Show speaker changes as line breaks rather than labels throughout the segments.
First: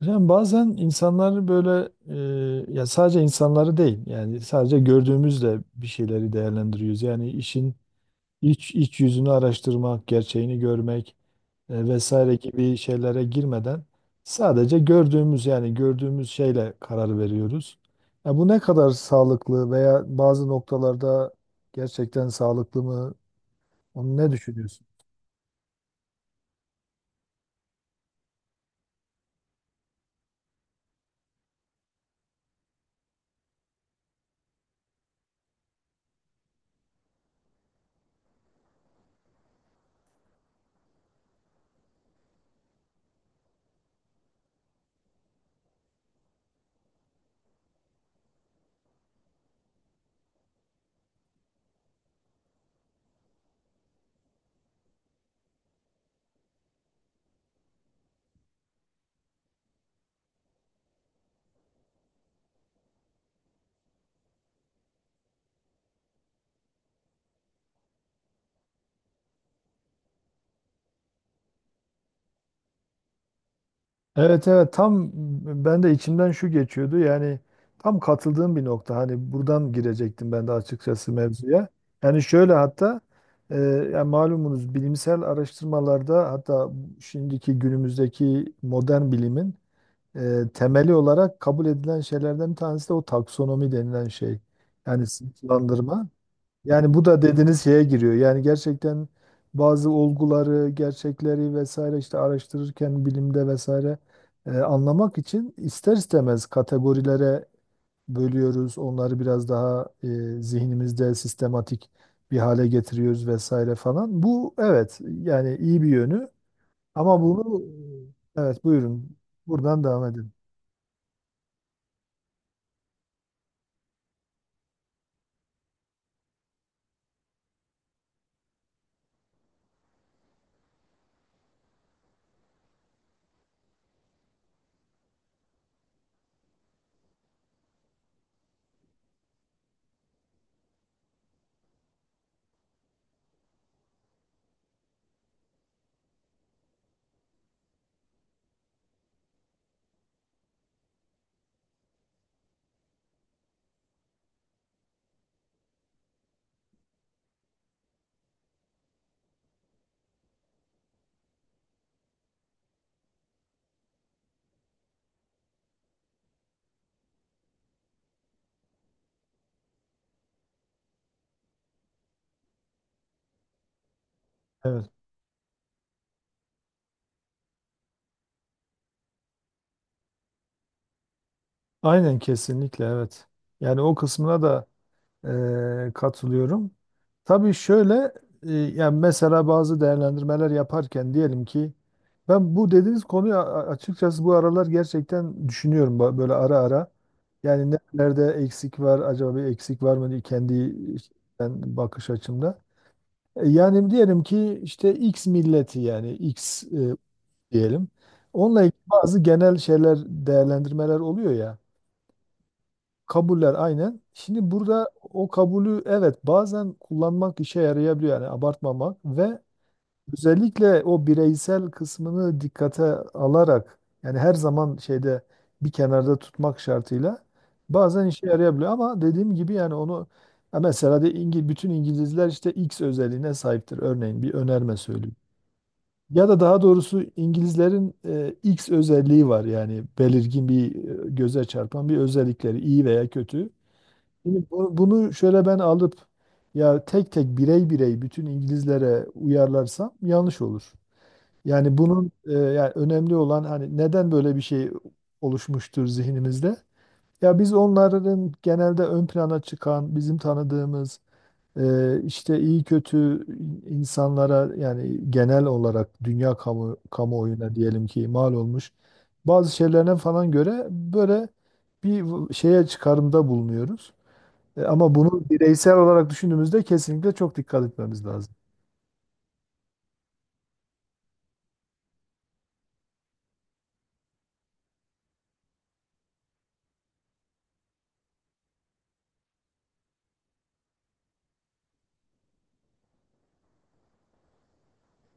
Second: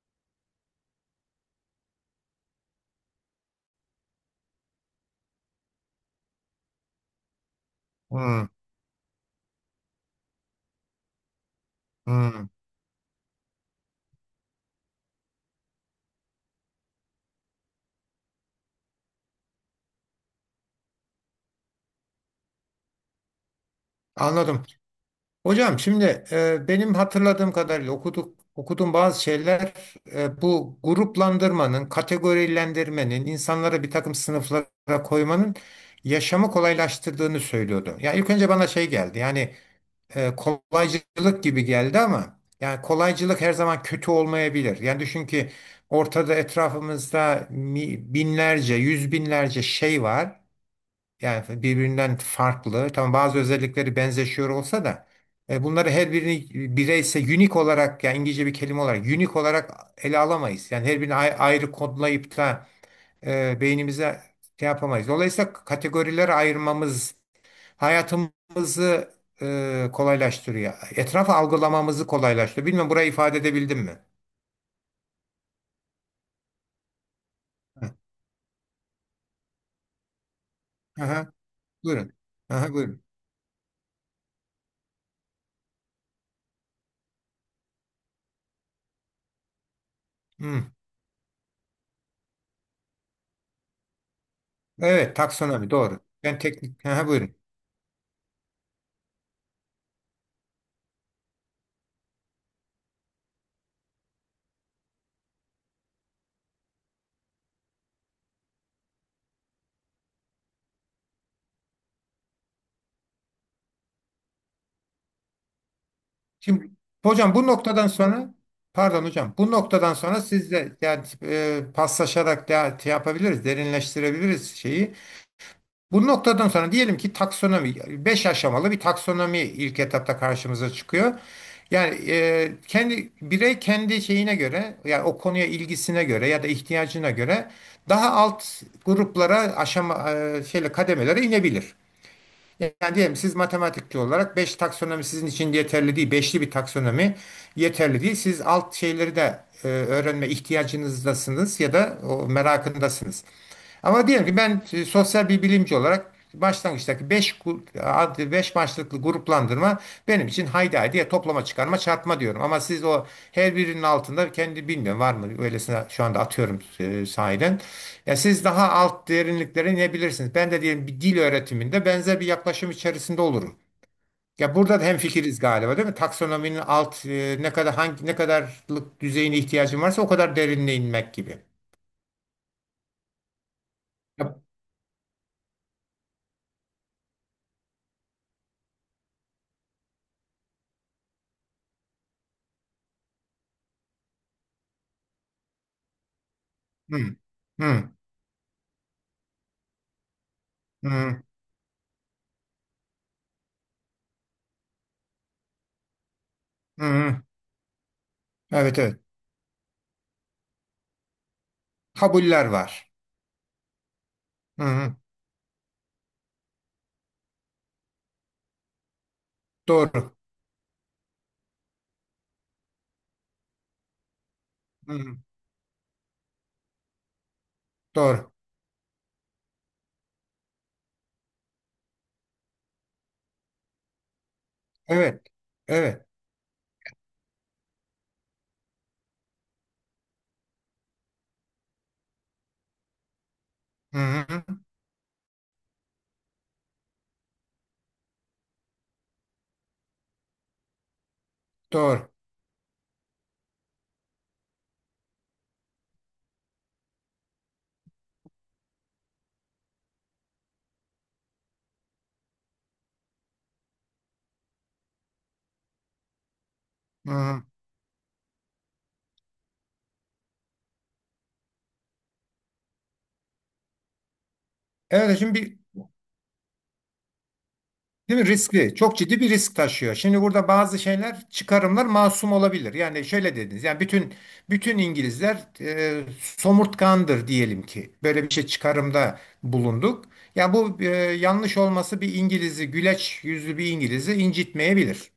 Yani bazen insanları böyle ya sadece insanları değil, yani sadece gördüğümüzle bir şeyleri değerlendiriyoruz. Yani işin
Hmm,
iç yüzünü araştırmak, gerçeğini görmek, vesaire
hmm.
gibi şeylere girmeden sadece gördüğümüz, yani gördüğümüz şeyle karar veriyoruz. Ya bu ne kadar sağlıklı veya bazı noktalarda gerçekten sağlıklı mı? Onu ne
Anladım.
düşünüyorsun?
Hocam şimdi benim hatırladığım kadarıyla okuduğum bazı şeyler bu gruplandırmanın, kategorilendirmenin, insanlara bir takım sınıflara koymanın yaşamı kolaylaştırdığını söylüyordu. Yani ilk önce bana şey geldi. Yani kolaycılık gibi geldi ama yani kolaycılık her zaman kötü olmayabilir. Yani düşün ki ortada etrafımızda binlerce, yüz binlerce şey var. Yani birbirinden farklı. Tamam, bazı özellikleri benzeşiyor olsa da bunları her birini unique olarak, yani İngilizce bir kelime olarak, unique olarak ele alamayız. Yani her birini ayrı kodlayıp da beynimize şey yapamayız. Dolayısıyla kategorilere ayırmamız hayatımızı kolaylaştırıyor. Etrafı algılamamızı kolaylaştırıyor. Bilmem burayı ifade edebildim mi?
Evet, evet, tam ben de içimden şu geçiyordu, yani
Hı.
tam katıldığım bir nokta, hani buradan girecektim ben de açıkçası
Aha,
mevzuya.
buyurun.
Yani şöyle,
Aha,
hatta
buyurun.
e, yani malumunuz bilimsel araştırmalarda, hatta şimdiki günümüzdeki modern bilimin
Hı.
temeli olarak kabul edilen şeylerden bir tanesi de o taksonomi denilen şey. Yani
Evet, taksonomi doğru.
sınıflandırma.
Ben teknik.
Yani bu
Aha,
da
buyurun.
dediğiniz şeye giriyor. Yani gerçekten bazı olguları, gerçekleri vesaire işte araştırırken bilimde vesaire, anlamak için ister istemez kategorilere bölüyoruz. Onları biraz daha, zihnimizde sistematik bir hale getiriyoruz vesaire falan. Bu evet, yani iyi bir yönü,
Şimdi
ama
hocam bu
bunu
noktadan sonra
evet,
pardon
buyurun,
hocam, bu
buradan
noktadan
devam
sonra
edin.
sizle yani paslaşarak da şey yapabiliriz, derinleştirebiliriz şeyi. Bu noktadan sonra diyelim ki taksonomi, 5 aşamalı bir taksonomi ilk etapta karşımıza çıkıyor. Yani kendi kendi şeyine göre, yani o konuya ilgisine göre ya da ihtiyacına göre daha alt gruplara, aşama şeyle kademelere inebilir. Yani diyelim siz matematikçi olarak 5 taksonomi sizin için yeterli değil. Beşli bir taksonomi yeterli değil. Siz alt şeyleri de öğrenme ihtiyacınızdasınız ya da o merakındasınız. Ama diyelim ki ben sosyal bir bilimci olarak başlangıçtaki 5 5 maçlıklı gruplandırma benim için haydi haydi, ya toplama, çıkarma, çarpma diyorum. Ama siz o her birinin altında, kendi bilmiyorum var mı öylesine, şu anda atıyorum sahiden. Ya siz daha alt derinlikleri ne bilirsiniz? Ben de diyelim bir dil öğretiminde benzer bir yaklaşım içerisinde olurum. Ya burada da
Evet.
hemfikiriz galiba, değil mi? Taksonominin alt ne kadar, hangi ne kadarlık düzeyine ihtiyacım varsa o kadar derinliğe inmek gibi.
Aynen, kesinlikle evet. Yani o
Ya-
kısmına da, katılıyorum. Tabii şöyle, yani mesela bazı değerlendirmeler yaparken diyelim ki ben bu dediğiniz konuyu açıkçası bu aralar gerçekten düşünüyorum, böyle ara ara.
Hı,
Yani
hı,
nerede eksik var, acaba bir eksik var mı diye kendi
hı,
ben bakış açımda. Yani diyelim ki işte X milleti, yani X,
hı, hı.
diyelim. Onunla ilgili
Evet, evet.
bazı genel şeyler, değerlendirmeler oluyor ya.
Kabuller var.
Kabuller aynen. Şimdi
Hı,
burada
hı.
o kabulü evet bazen kullanmak işe yarayabiliyor, yani abartmamak ve
Doğru.
özellikle o bireysel kısmını dikkate alarak, yani her zaman
Hı.
şeyde bir kenarda tutmak şartıyla bazen işe
Doğru.
yarayabiliyor, ama dediğim gibi yani onu ya mesela de İngil, bütün İngilizler işte X özelliğine sahiptir, örneğin bir önerme söyleyeyim.
Evet. Evet.
Ya da daha doğrusu İngilizlerin, X özelliği var, yani belirgin bir, göze çarpan bir özellikleri iyi veya kötü.
Hı-hı.
Şimdi bunu şöyle ben alıp ya tek tek, birey birey bütün İngilizlere uyarlarsam yanlış olur. Yani
Doğru.
bunun, yani önemli olan hani neden böyle bir şey oluşmuştur zihnimizde? Ya biz onların genelde ön plana çıkan, bizim tanıdığımız, işte iyi kötü insanlara, yani genel olarak dünya
Hı-hı.
kamuoyuna diyelim ki mal olmuş bazı şeylerine falan göre böyle bir şeye çıkarımda bulunuyoruz. Ama
Evet,
bunu
şimdi
bireysel olarak düşündüğümüzde kesinlikle çok dikkat etmemiz
değil mi,
lazım.
riskli. Çok ciddi bir risk taşıyor. Şimdi burada bazı şeyler, çıkarımlar masum olabilir. Yani şöyle dediniz. Yani bütün İngilizler somurtkandır diyelim ki. Böyle bir şey, çıkarımda bulunduk. Yani bu yanlış olması bir İngiliz'i, güleç yüzlü bir İngiliz'i incitmeyebilir.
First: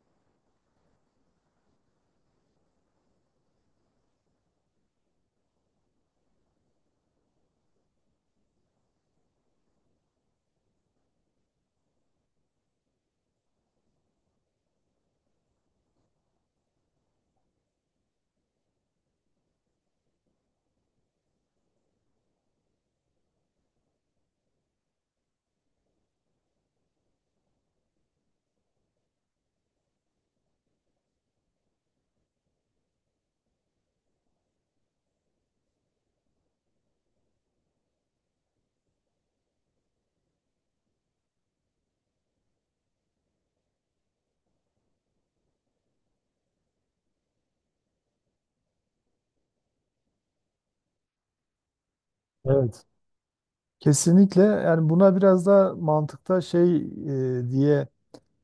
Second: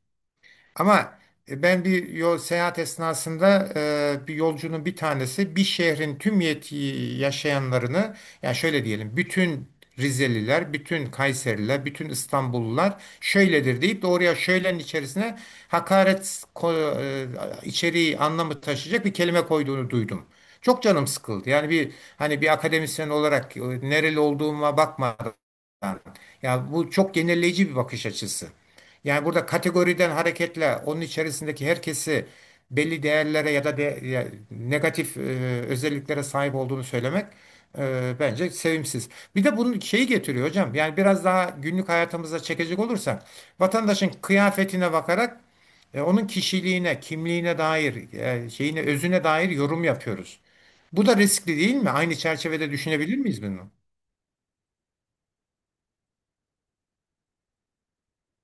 Ama ben bir yol, seyahat esnasında bir yolcunun, bir tanesi bir şehrin tüm yaşayanlarını, yani şöyle diyelim bütün Rizeliler, bütün Kayseriler, bütün İstanbullular şöyledir deyip de oraya, şöylenin içerisine hakaret içeriği, anlamı taşıyacak bir kelime koyduğunu duydum. Çok canım sıkıldı. Yani bir, hani bir akademisyen olarak nereli olduğuma bakmadan. Tamam. Ya bu çok genelleyici bir bakış açısı. Yani burada kategoriden hareketle onun içerisindeki herkesi belli değerlere ya da de, ya negatif özelliklere sahip olduğunu söylemek bence sevimsiz. Bir de bunun şeyi getiriyor hocam. Yani biraz daha günlük hayatımıza çekecek olursak vatandaşın kıyafetine bakarak onun kişiliğine, kimliğine dair, şeyine, özüne dair yorum yapıyoruz. Bu da riskli değil mi? Aynı çerçevede
Evet.
düşünebilir miyiz bunu?
Kesinlikle, yani buna biraz da mantıkta şey, diye,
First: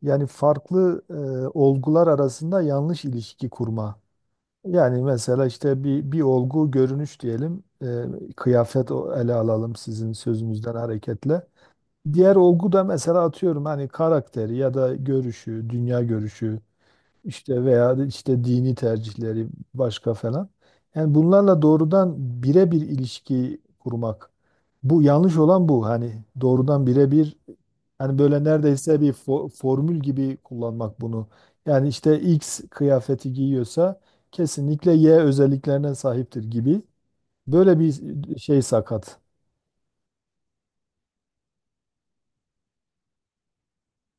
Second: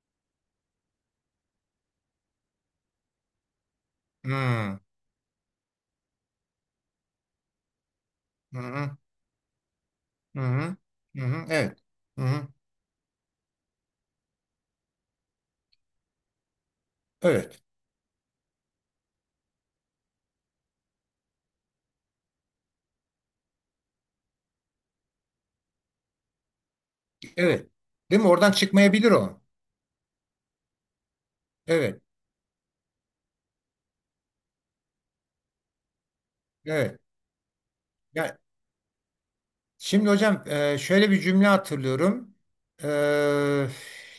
yani farklı, olgular arasında yanlış ilişki kurma.
Hmm.
Yani mesela işte bir olgu görünüş diyelim,
Hı
kıyafet,
hı.
ele alalım sizin
Hı
sözünüzden
hı. Hı hı.
hareketle.
Evet. Hı
Diğer
hı.
olgu da mesela atıyorum hani karakteri ya da görüşü, dünya görüşü
Evet.
işte veya işte dini tercihleri başka falan. Yani bunlarla doğrudan birebir ilişki kurmak. Bu yanlış olan, bu. Hani doğrudan birebir,
Evet.
hani
Değil mi?
böyle
Oradan
neredeyse
çıkmayabilir
bir
o.
formül gibi kullanmak bunu. Yani
Evet.
işte X kıyafeti giyiyorsa kesinlikle Y özelliklerine sahiptir gibi.
Evet.
Böyle bir
Ya,
şey sakat.
şimdi hocam şöyle bir cümle hatırlıyorum. E,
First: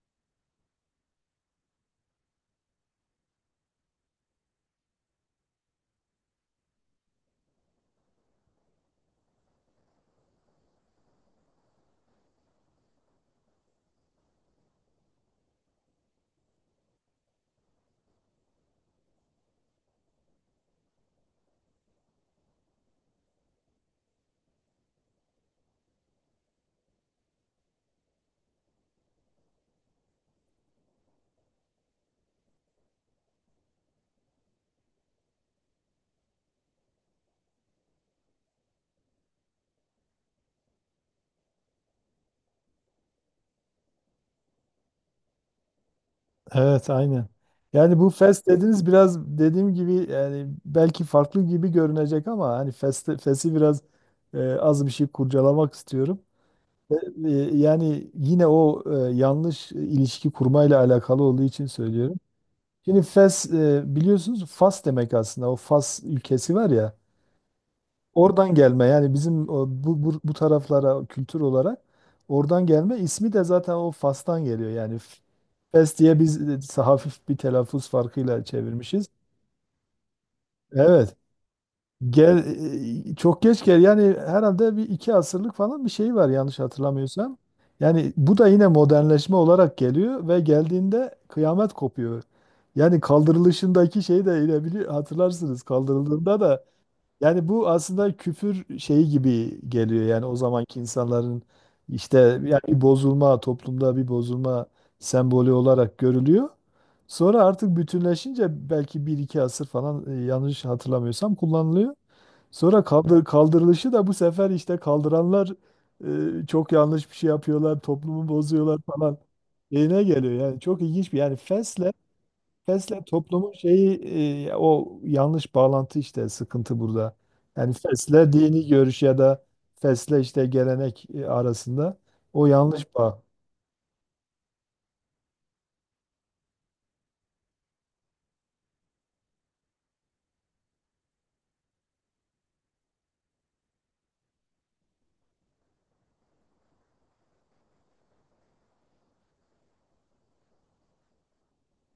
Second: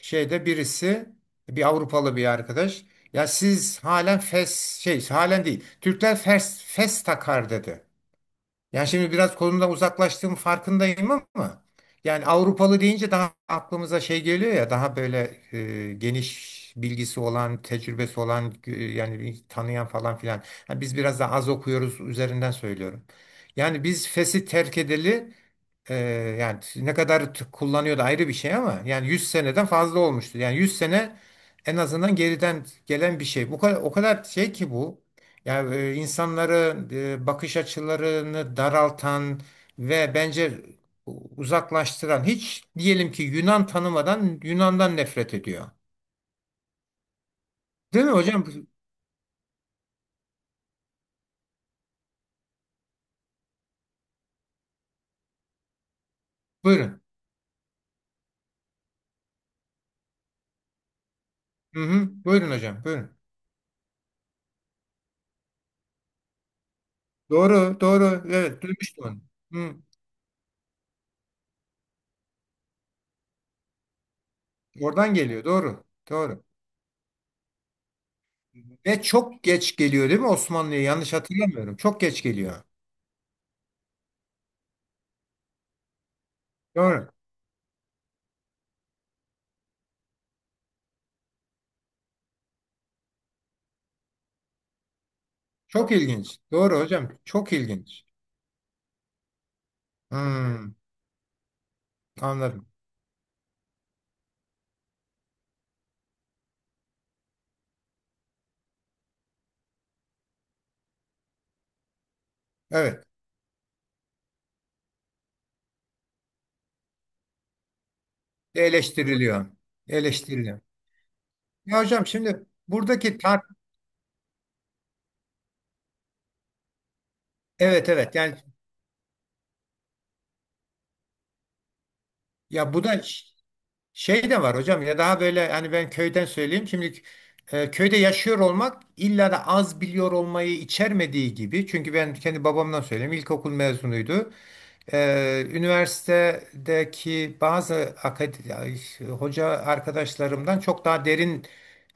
Şeyde birisi, bir Avrupalı bir arkadaş. Ya siz halen fes, şey, halen değil. Türkler fes fes takar dedi. Yani şimdi biraz konumdan uzaklaştığım farkındayım ama yani Avrupalı deyince daha aklımıza şey geliyor ya, daha böyle geniş bilgisi olan, tecrübesi olan yani bir tanıyan falan filan. Ha, biz biraz daha az okuyoruz üzerinden söylüyorum. Yani biz fes'i terk edeli ee, yani ne kadar kullanıyordu ayrı bir şey ama yani 100 seneden fazla olmuştu. Yani 100 sene en azından geriden gelen bir şey. Bu kadar, o kadar şey ki bu. Yani insanları, bakış açılarını daraltan ve bence uzaklaştıran, hiç diyelim ki Yunan tanımadan Yunan'dan nefret ediyor.
Evet, aynen. Yani
Değil
bu
mi hocam?
fes dediniz, biraz dediğim gibi yani belki farklı gibi görünecek, ama hani festi, fesi biraz, az bir şey kurcalamak istiyorum. E,
Buyurun.
e, Yani yine o, yanlış ilişki kurmayla alakalı olduğu için
Hı hı.
söylüyorum.
Buyurun hocam.
Şimdi
Buyurun.
fes, biliyorsunuz Fas demek aslında, o Fas ülkesi var ya,
Doğru, doğru.
oradan
Evet,
gelme,
duymuştum
yani
onu.
bizim o,
Hı.
bu taraflara kültür olarak oradan gelme, ismi de zaten o Fas'tan geliyor yani.
Oradan geliyor. Doğru.
Pes diye biz
Doğru.
e, hafif bir telaffuz farkıyla
Ve
çevirmişiz.
çok geç geliyor değil mi Osmanlı'ya? Yanlış
Evet.
hatırlamıyorum. Çok geç
Gel,
geliyor.
Çok geç gel. Yani herhalde bir iki asırlık falan bir şey var yanlış
Doğru.
hatırlamıyorsam. Yani bu da yine modernleşme olarak geliyor ve geldiğinde kıyamet kopuyor. Yani kaldırılışındaki şeyi de yine hatırlarsınız.
Çok ilginç.
Kaldırıldığında da
Doğru hocam.
yani
Çok
bu
ilginç.
aslında küfür şeyi gibi geliyor, yani o
Hmm,
zamanki insanların işte yani
anladım.
bir bozulma, toplumda bir bozulma sembolü olarak görülüyor. Sonra artık bütünleşince belki bir iki asır falan, yanlış hatırlamıyorsam kullanılıyor. Sonra
Evet.
kaldırılışı da bu sefer işte kaldıranlar, çok yanlış bir şey yapıyorlar, toplumu bozuyorlar falan
Eleştiriliyor.
şeyine geliyor. Yani
Eleştiriliyor.
çok ilginç bir yani
Ya
fesle.
hocam, şimdi
Fesle
buradaki
toplumun şeyi, o yanlış bağlantı, işte sıkıntı burada. Yani
evet, evet,
fesle
yani,
dini görüş ya da fesle işte gelenek, arasında o
ya bu
yanlış
da
bağ.
şey de var hocam, ya daha böyle hani ben köyden söyleyeyim şimdi köyde yaşıyor olmak illa da az biliyor olmayı içermediği gibi, çünkü ben kendi babamdan söyleyeyim, ilkokul mezunuydu. Üniversitedeki bazı akad- hoca arkadaşlarımdan çok daha derin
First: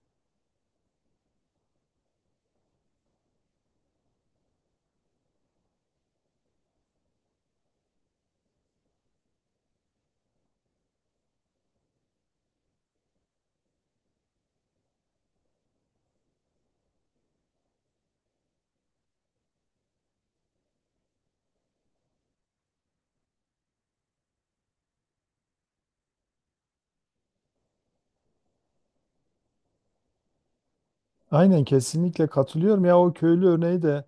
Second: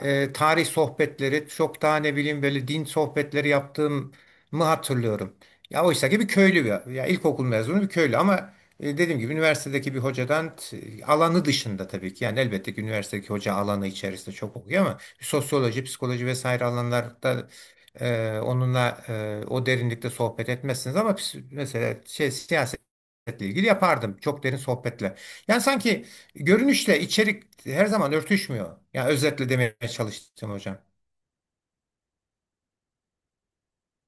tarih sohbetleri, çok daha ne bileyim böyle din sohbetleri yaptığımı hatırlıyorum. Ya oysa ki bir köylü bir, ya ilkokul mezunu bir köylü ama dediğim gibi üniversitedeki bir hocadan alanı dışında tabii ki, yani elbette ki üniversitedeki hoca alanı içerisinde çok okuyor ama sosyoloji, psikoloji vesaire alanlarda onunla o derinlikte sohbet etmezsiniz, ama mesela şey, siyasetle ilgili yapardım çok derin sohbetle. Yani sanki görünüşle içerik her zaman örtüşmüyor. Yani özetle demeye çalıştım hocam.
Aynen, kesinlikle katılıyorum ya, o köylü örneği de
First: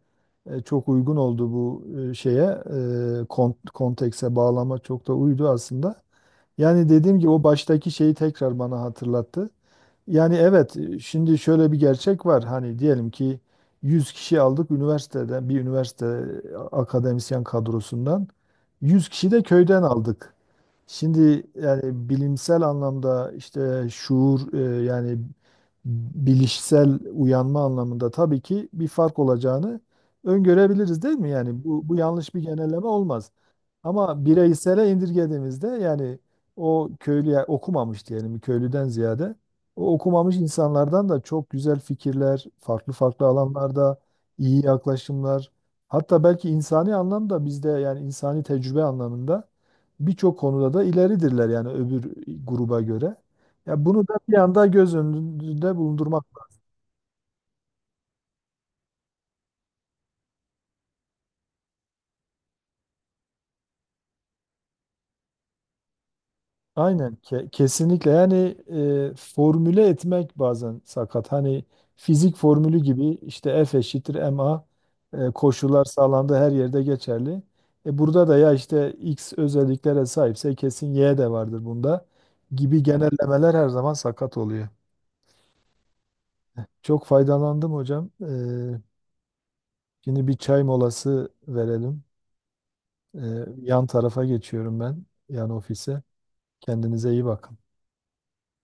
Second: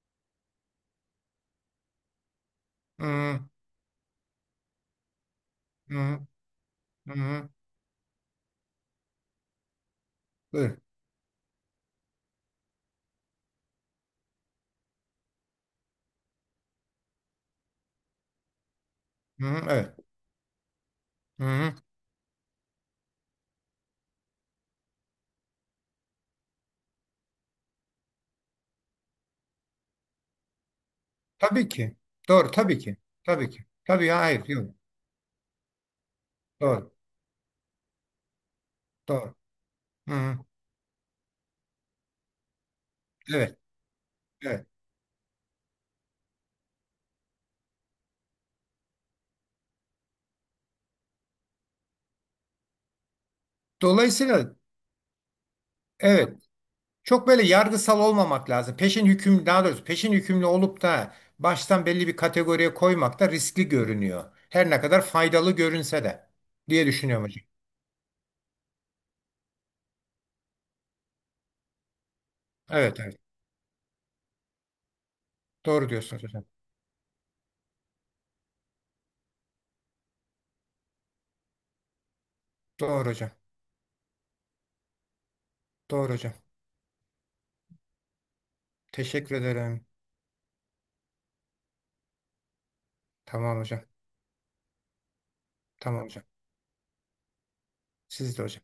e, çok uygun oldu, bu, şeye e,
Hı
kon- kontekse, bağlama çok da uydu aslında.
hı
Yani
hı.
dediğim gibi o
Hı.
baştaki şeyi tekrar bana hatırlattı. Yani evet,
Buyurun.
şimdi şöyle bir gerçek var. Hani diyelim ki 100 kişi aldık üniversiteden, bir üniversite akademisyen kadrosundan, 100 kişi de
Hı hı,
köyden
evet.
aldık. Şimdi
Hı hı.
yani bilimsel anlamda işte şuur, yani bilişsel uyanma anlamında tabii ki bir fark olacağını öngörebiliriz değil mi? Yani
Tabii
bu
ki.
yanlış bir
Doğru, tabii
genelleme
ki.
olmaz.
Tabii ki. Tabii ya,
Ama
hayır yok.
bireysele indirgediğimizde yani o
Doğru.
köylüye, okumamış diyelim, köylüden
Doğru.
ziyade o
Hı
okumamış
hı.
insanlardan da çok güzel fikirler, farklı farklı
Evet.
alanlarda iyi
Evet.
yaklaşımlar, hatta belki insani anlamda bizde, yani insani tecrübe anlamında birçok konuda da ileridirler yani öbür gruba göre. Ya bunu da bir
Dolayısıyla
anda göz önünde bulundurmak.
evet, çok böyle yargısal olmamak lazım. Peşin hüküm, daha doğrusu peşin hükümlü olup da baştan belli bir kategoriye koymak da riskli görünüyor. Her ne kadar faydalı görünse de, diye
Aynen
düşünüyorum hocam.
kesinlikle, yani, formüle etmek bazen sakat. Hani fizik formülü
Evet,
gibi
evet.
işte F eşittir ma, koşullar
Doğru diyorsunuz
sağlandığı
hocam.
her yerde geçerli. E, burada da ya işte x özelliklere sahipse kesin y de vardır bunda gibi
Doğru hocam.
genellemeler her zaman sakat oluyor.
Doğru hocam.
Çok faydalandım hocam.
Teşekkür ederim.
Şimdi bir çay molası verelim. E,
Tamam hocam.
Yan tarafa geçiyorum ben, yan ofise.
Tamam hocam.
Kendinize iyi bakın.
Siz de hocam.